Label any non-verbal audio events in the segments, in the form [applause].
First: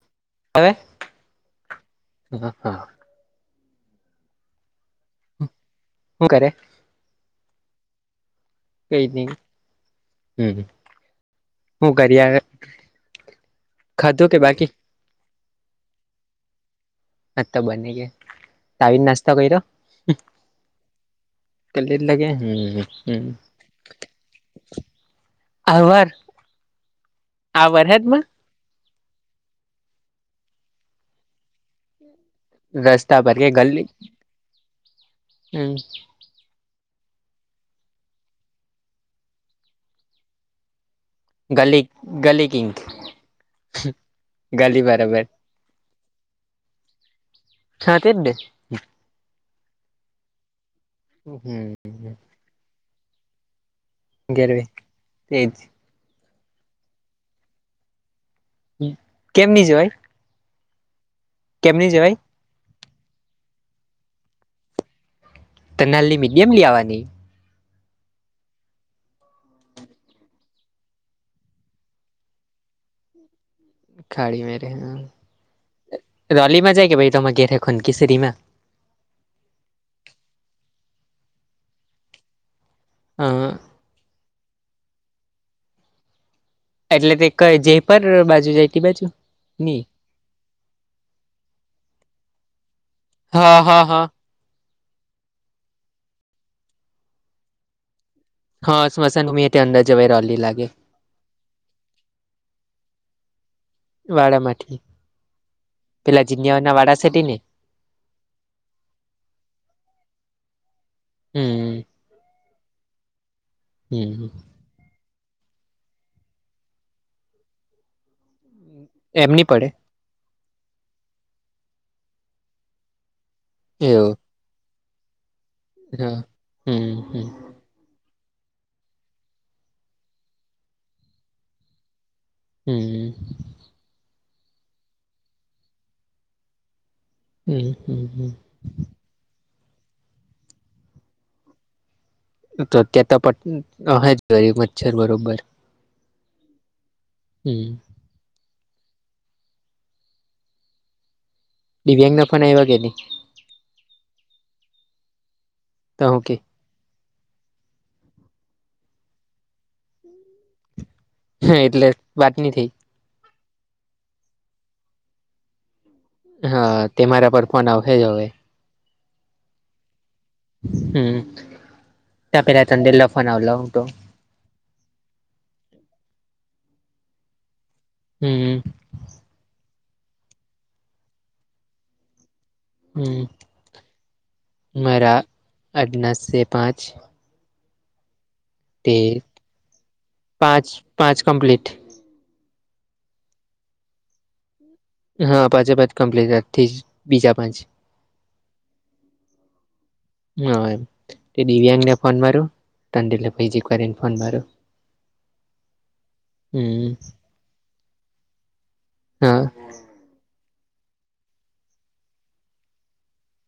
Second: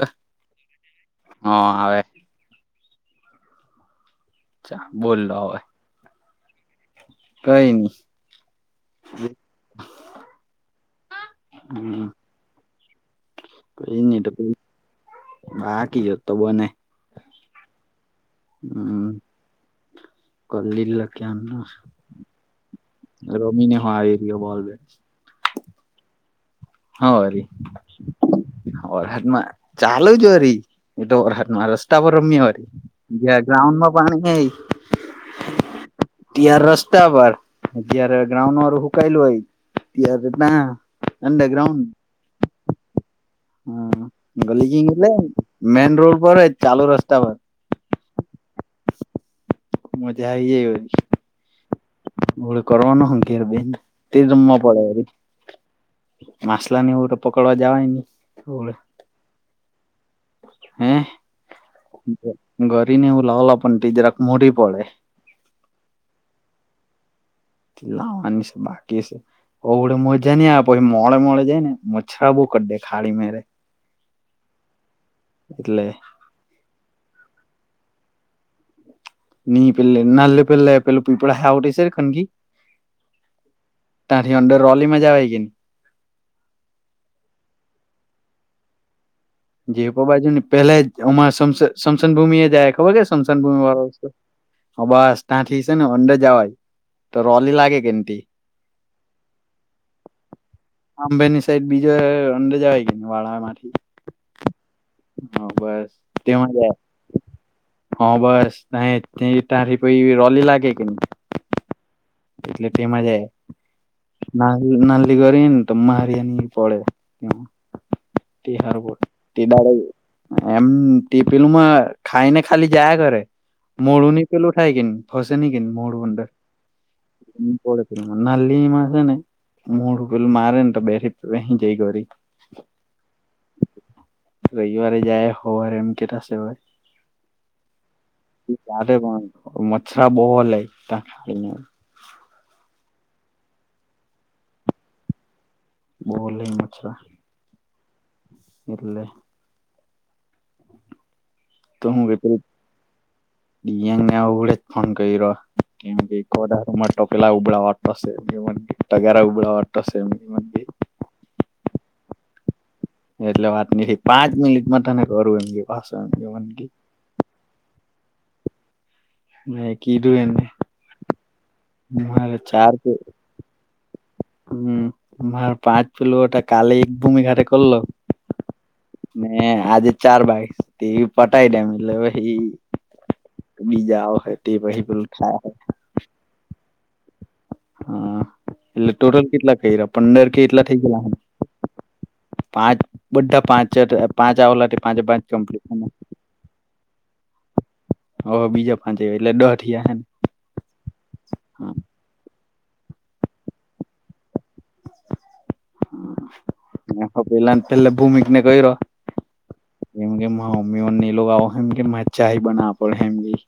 હા હવે આવે હ હા અચ્છા બોલલો હોવે? હ કરે? કઈ નહી કઈ નઈ હમ હું હમ કરી? કઈ નહી ખાધું તો કે બાકી બાકી જત તો બને. હ બને ગ આવીાવને હમ નાસ્તો કર્યો? કલીલ ક્યાં લગે હમ રમીને હો એ રહયો બોલ? અ હર હારી આ વર હદમાં. વરહાટમાં ચાલુ જોરી એતો વરહાટ માં રસ્તા પર રમ્યા હોય. રસ્તા પર જ્યા કે ગ્રાઉન્ડ ગલી માં પાણી હ ત્યાર રસ્તા પર જય્યારે ગ્રાઉન્ડ વારું સુકાયેલું હોય ત્યારે ના ગલી ગલી કિંક હ ગલીગ એટલે મેન રોડ પર ચાલુ રસ્તા પર હા તે ડે મજ્યાઈ જાય ગ હમ. હ કરવાનો હઘેર બેન તે જમવા ગેરવે પડેરે તેજ માસલા ને એવ પકડવા જવાય નહીં કેમની જવાય હે કેમની જવાય ઘરીને હું લાવલા પણ તી જરાક મોરી પડે તનાલ ની મીડિયમ લેવાની લાવાની છે બાકી છે. ઓવડે મજા નઈ આવે મોડે મોડે જાય ને મચ્છરા બુ ક દે ખાડી મેરે ખાડી મેરે એટલે હ રલીમાં જાય કે ભાઈ ત ઘેરે ખોન કિશરી માં ની પહેલલી નલ્લે પહેલા પેલપઈ પણડા હાઉટ સરાર કર કણકી હ તારથી અંદર રલી મજા હોય કે નને. એટલે તે ક જેપર બાજુ જાયતી બાજુ. ની જે બાજુ ને પેલા જમાં સમમસન ભૂમિ એ જાય ખબર છે સમસન હા ભૂમિ હા વાળસ્ હા હ બસ ત્યાં થી સેનેઈ છે ને અંદર જવાય તો રોલી લાગે કેમતી હા સ્મશાની ભૂમિય થઅંદર જવાઈ રલી લાગે. આંબે ની સાઈડ બીજો અંદર જવાય ગય વાળા માંથી. વાડામાંથી હ બસ પેલા તેમાં જીનિયાવા જાય ના વાડા સા ને હા બસ ના એ તારી પઈ રોલી લાગે કે ન હમ. કેટલી ટીમ જ હમ નાલ્લી કરી તો મારી આની પડે કેમ તે હર બોટ તે એમની પડે દાણે એમ ટી પલુંમાં ખાયને ખાલી જાય કરે એવું મળુની પલું ખાયકી ન ફશે ન કે મોળ હા હંદર હમ હમ નાલી માસે ને મોઢું પેલું મારે ને તો બેરી હ જઈ કરી. હમ રવિવારે જાય હોર એમ કેતા છે ભાઈ હમ હમ હમ. [unintelligible] પણ મચ્છરા બહો લે હ- તોત્યાં તો પ હ જરી મચ્છર બરોબર. બોલે મચ્છાર હમ. એટલે. તો હું ક દિવ્યાંગ ત ના ફોન આવ્યા કે નહી ને આવડે જ ફોન કર્યો કેમ તો કે હું ખોટા ટોપીલા ઉભડાા વાટતોશે ટગરા ઉબડાા વાટતશે હે એટલે વાત નઈ થઈ. એટલે વાત નઈ થઈ પાંચ મિનિટમાં તને કરું એમ કે પાછો એમને હા તે મારા પર ફોન આવશે જ હવે મેં કીધું એમને. હમ્મ ત પેલા ચંદેલ ફોન આવલો તો હમ્મ માર પાંચ પલઓટ કાલી એક ભૂમિ ઘાટે કરલો હમ્મ હમ્મ. મેને આજે ચાર ભાઈ તેવી પટાઈ દેમ એટલે ઈ હમ બીજાઓ આઓ હ તે પછી પેલુ મારા થાય આજના છે પાંચ હા એટલે તેર ટોટલ કેટલા કરીયા પંદર કે એટલા પાંચ થઇ ગયા પાંચ કમ્પ્લીટ પાંચ બધા પાંચ પાંચ આવલા હા પાંચે પાંચ કમ્પ્લીટ આજથી જ બીજા પાંચ ઓ બીજા પાંચ એટલે દ થઈ જાય દિવ્યાગ ને ફોન મા લઉ તન બીજી કરી ને ફોન મા લઉ હમ્મ હા, પેલા ને પેલે ભૂમિક ને કર્યો હા એમ કેમ મમ્મી મને એ લોકો આવ હે ચાય બનાવવા પડે હે એમ ની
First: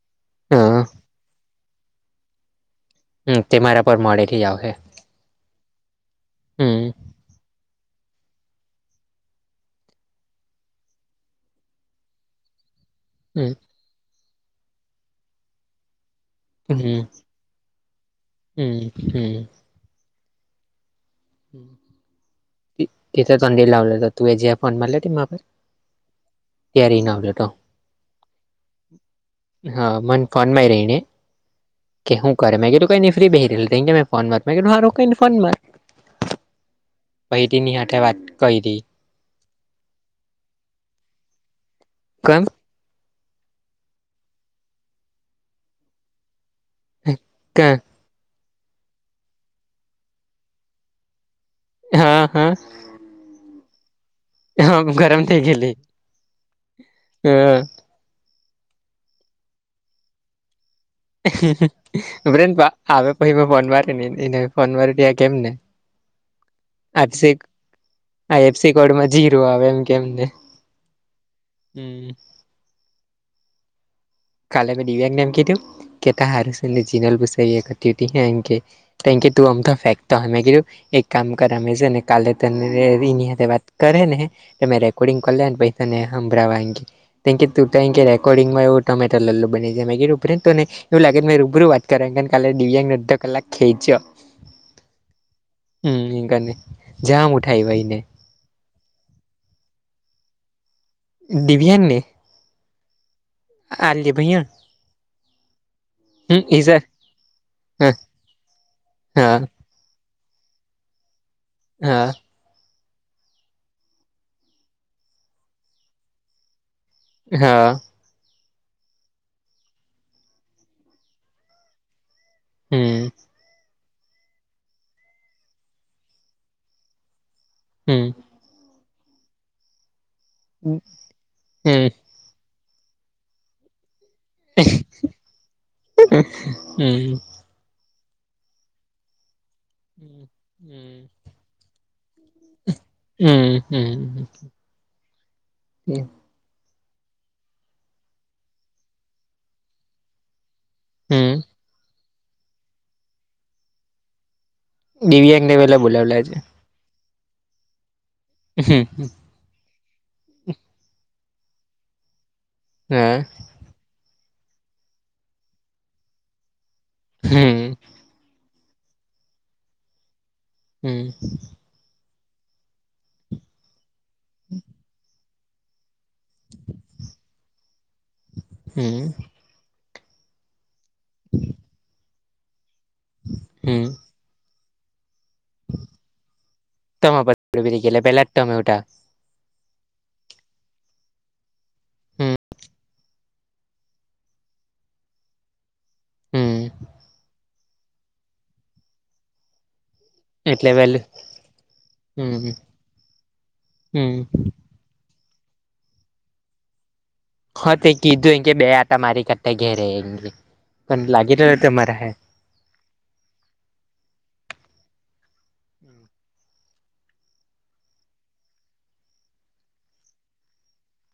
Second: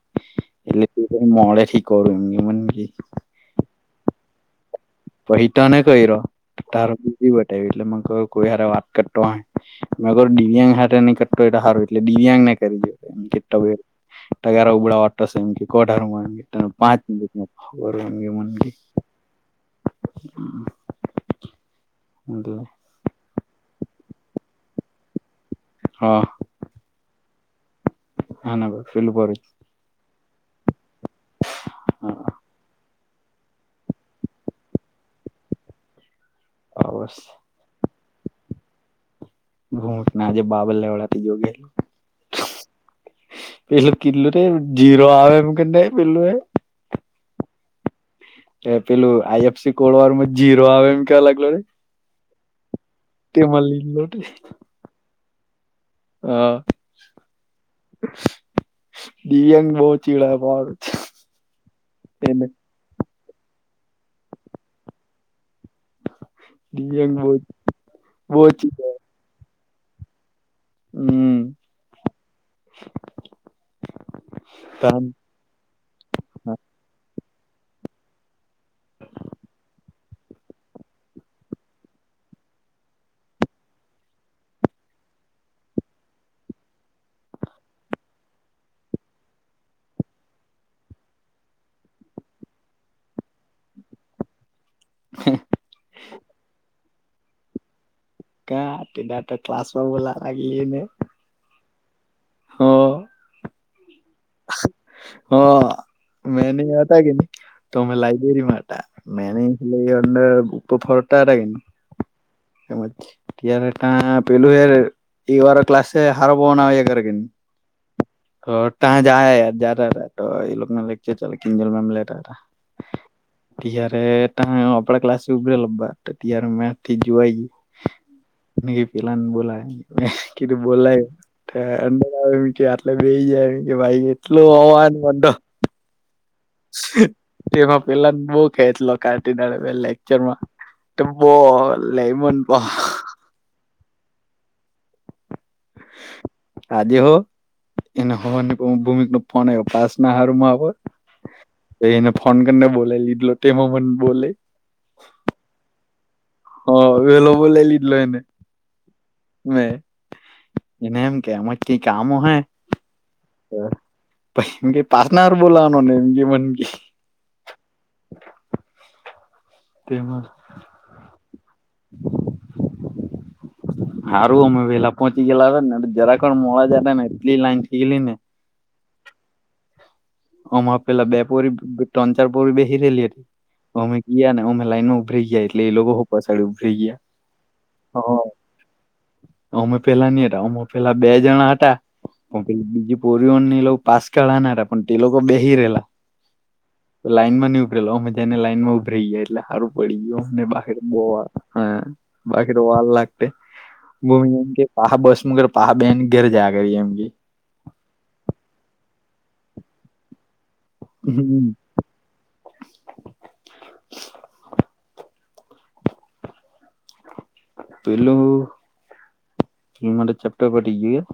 હા એટલે તું મોડેથી કરું એમ મને હમ્મ તે મારા પર મળે થી જ આવશે પછી તને કર્યો હમ તાર બી બીજી વ્તાયો એટલે મન કોઈ વાત ક તોણ અગર દિવ્યાંગ હાથે નહી કરતો સારું એટલે દિવ્યાંગ ને કરી હમ [unintelligible] તગારા ઉપાડવાના થશે [unintelligible] પાંચ હમ મિનીટમાં ખબર હેને મને હમ્મ. એટલે તે ચંડી લાવલ તો તું એ જે ફોન મારલા તે મા હા તિયારી ના હાલે તો હા નકો પેલુ ભરું હા મને કોન માં રહીને કે શું હા કરે મે કીધું કઈ નઈ ફ્રી બેહી રયો કે ફોન મે મા મેં કીધુ હારુ ફોનમાં આવસ પહિ થી નહી હટે વાત કરી ઘૂટ ને આજે બાબર લેવાળડા થી જોયો ગેલું કેમ પેલું કિલું રે જીરો આવા એમ કેમ પેલું એ ને ક્યા એ પેલું આઈ એફસી કોડ વાર માં જીરો આવે એમ કેવા લાગલો હા હા તેમ મલી ગયો લે હ ગરમ થઈ ગયેલી હા હા દિવ્યાંગ બહુ ચીડાવે પાહો બન આવે પછી મે ફોન મારે નને એને ફોન મારી તે આ કેમ ને દિવ્યાંગ બહુ એફસી આ બહુ એફસી ચીડા કોડમાં જીરું આવે એમ કેમને હમ [inaudible] હમ્મ. કાલે મેં દિવ્યાક ને એમ કીધું કે તાર હારું છેને જિનલ બુસરી એક તટી હે એનકે તેકે તું અમતા ફેકતા હો મેં કીધુ એક કામ કરમે છે ને કાલે તને એની વાત કરે ને. તમે રેકોર્ડિંગ કર્યાને પછ તને સાંભળવા રેકોર્ડિંગમાંવ. ટોમેટો લોલ્લો બને જે ઉપરાંત તણેને. એવું લાગે મેં રૂબરૂ વાત કર કાલે દિવ્યાંગને અડધ કલાક ખેંચ્યો. હમ એને જામ ઉઠાય ભાઈને. ક તિના તો ક્લાસો બોલા લાગીને. દડીભિયાન ને. હ. આલીલે ભૈયા. હા હમ મે ન ઈઝર હતા કે નહી તોમે હા લાઈક. પેરી મા હા મેનડ ઉપ ફોરટ આડા. હા. તાર ત પેલુ હર, એ વાર ક્લાસ હાર પવના હોગ. હા હાઠ તં જ યાર જા રહ તો એ લોકો ને લકચર ચિજલ મેમ લે. હમ્મ ત્યારે ત આપડા ક્લાસ ઉરે લા ત્યારે મેથી જોવાઈ ગયુ. હમ્મ ન પલાની બોલા કેધું બોલ. હમ મ કે આટલે બે જાય એમ કે ભાઈ એટલું હવાન બો. હમ્મ તેમાં પેલા બઉ ખેચ લો કાટી દડ લેકચરમાં. બ લઈ મનપ હમ્મ હમ્મ આજે હો એને હોવાની ભૂમિક નો ફન આવ પાસ ના હારમાં. હમ્મ ને ફોનને બોલે લીડ લોટેમ બોલે. દિવ્યાંગ દેવેલા બોલાવલા છેે. હ એવેલો બો લ લીધ લ એને હમ હ. હ એને એમ કે એમાં ક કામો હે. હા. પછ પસનાર બોલાવવાનો નેમ કે મગ. હમ્મ તેમસ. હમ્મ [unintelligible] હારું અમે ભેલા પહચી ગલાને જરાખડ મળ જ ને એટલી લાઈન થઈ ગલી ને. હમ્મ અમાં પેલા બેપોરી ત્રન ચાર પ બેસીી રહેલી હતી હમ અમ. ગયા ને અમે લાઈનો ઉભરા ગયા એટલે એ લોકો પાછડી ઉભરી ગયા. તમે પછી ગેલા પેલા જ તમે ઉઠા અમે પેલા નહ હતા અમે પેલા બે જણા હતા હમ પણ પે બીજી. પાસ કના પણ તે લોકો બેહી રહેલા હમ લાઈનમાં. મજાને લાઈન માં ઉભ રઈ ગયા એટલે સારું પડી ગય. બાખ એટલે બ પેલું હા બાખે હમ વાલ લાગ હમ બમ. પહા બસ મુ ઘર પા બેહેન ની ઘર જયા કરી એમ કે. હા તે કીધું એ કે બે આટા મારી ક ઘેરે પણ લાગી હમ રહરા હ. પેલોું હ મારે ચેપ્ટર પડી ગયું.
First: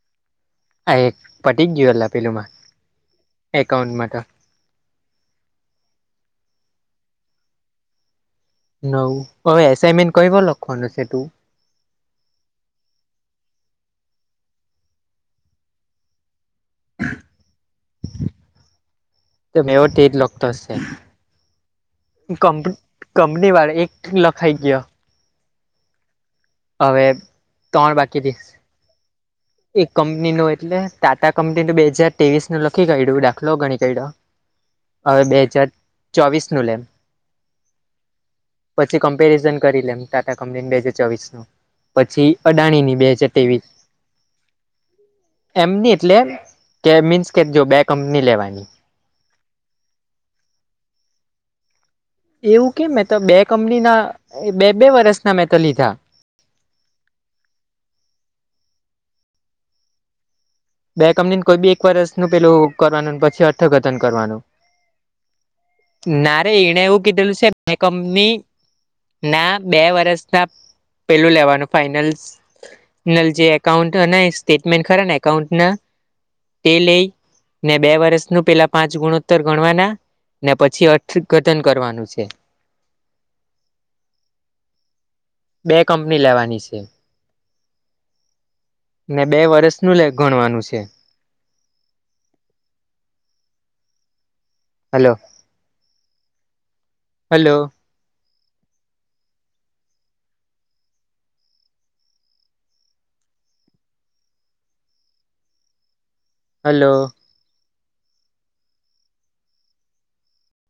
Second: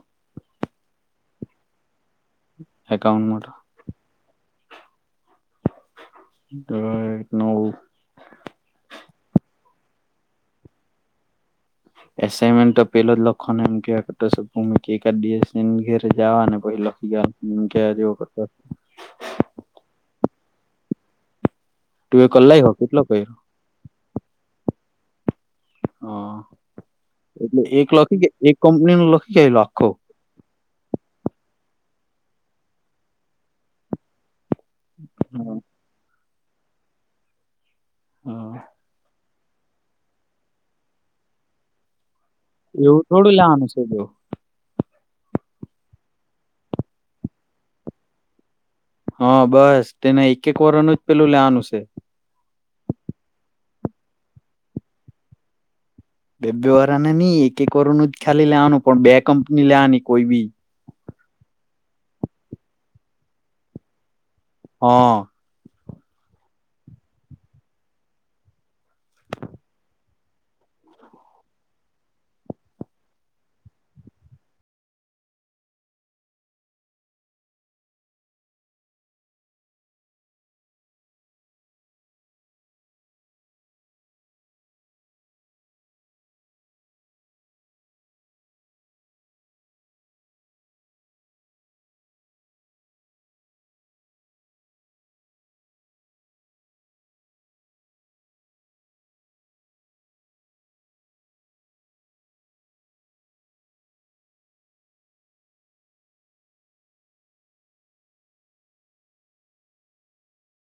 આ એક પટીક ગયયો લ પેલુંમાં. એકાઉન્ટ માટેટર એકાઉન્ટ માટે તરા નવ નવ હ એસાઈનમેન્ટ કર લક્ષણશે તું એસમેન્ટ તો પેલો જ લખો ને એમ ક કે ઘરેવા પછ લકીી ગ હ ક જે કરતા મે એવો તે જ લોકોતો છે, તું એ કલાઈ હો કેટલો ક કર્યો કંપની વાળ એક લખાઈ કયો. હવે હ એટલે એક લખી કે એક કંપની નું લખી. ગયેલો આખો એક કંપની નું એટલે ટાટા કંપનીનું બે હાજાર ત્રેવીસ નું લખી ક્યું દાખલો ઘણી કડ્યો. હવે બે હા હજાર ચોવીસ નું લેમ. હા પછી કમ્પેરિઝન કરી લેમ ટાટા કંપની બે હાજાર ચોવીસ નું. પછી અડાણીની બે હજાર ત્રેવીસ. હ. એમની એટલે કે મીન્સ કે જો બે કંપની લેવાની. હા બસ તેને એક એક વર ન જ પેલું લેવાનું છે. એવું કેમ મેં તો બે કંપની ના બે બે વરષ ના મેં તો લીધા. બેબ વાળાને નઈ એક એક કર ન જ ખાલી લેવાનું પણ બે કંપની લેવાની કોઈ બી. બે કંપનીને કોઈ બી એક વરષનુંું પેલું કરવાનું પછી અર્થઘતન કરવાનું. હા. ના રરે એને એવું કીધેલું છે મે કંપની. ના બે વરષ ના પેલું લેવાનું ફાઈનલ. જે એકાઉન્ટ સ્ટેટમેન્ટ ખરા ને એકાઉન્ટના તે લઈ. ને બે વર્ષ ન પેલા પાંચ ગુણોત્તર ગણવાના. ને પછી અથ ગટન કરવાનું છે. હ છે. બે કંપની લેવાની છે. ને બે વર્ષ નું લે ગણવાનું છે. હલો. હેલો. હલો.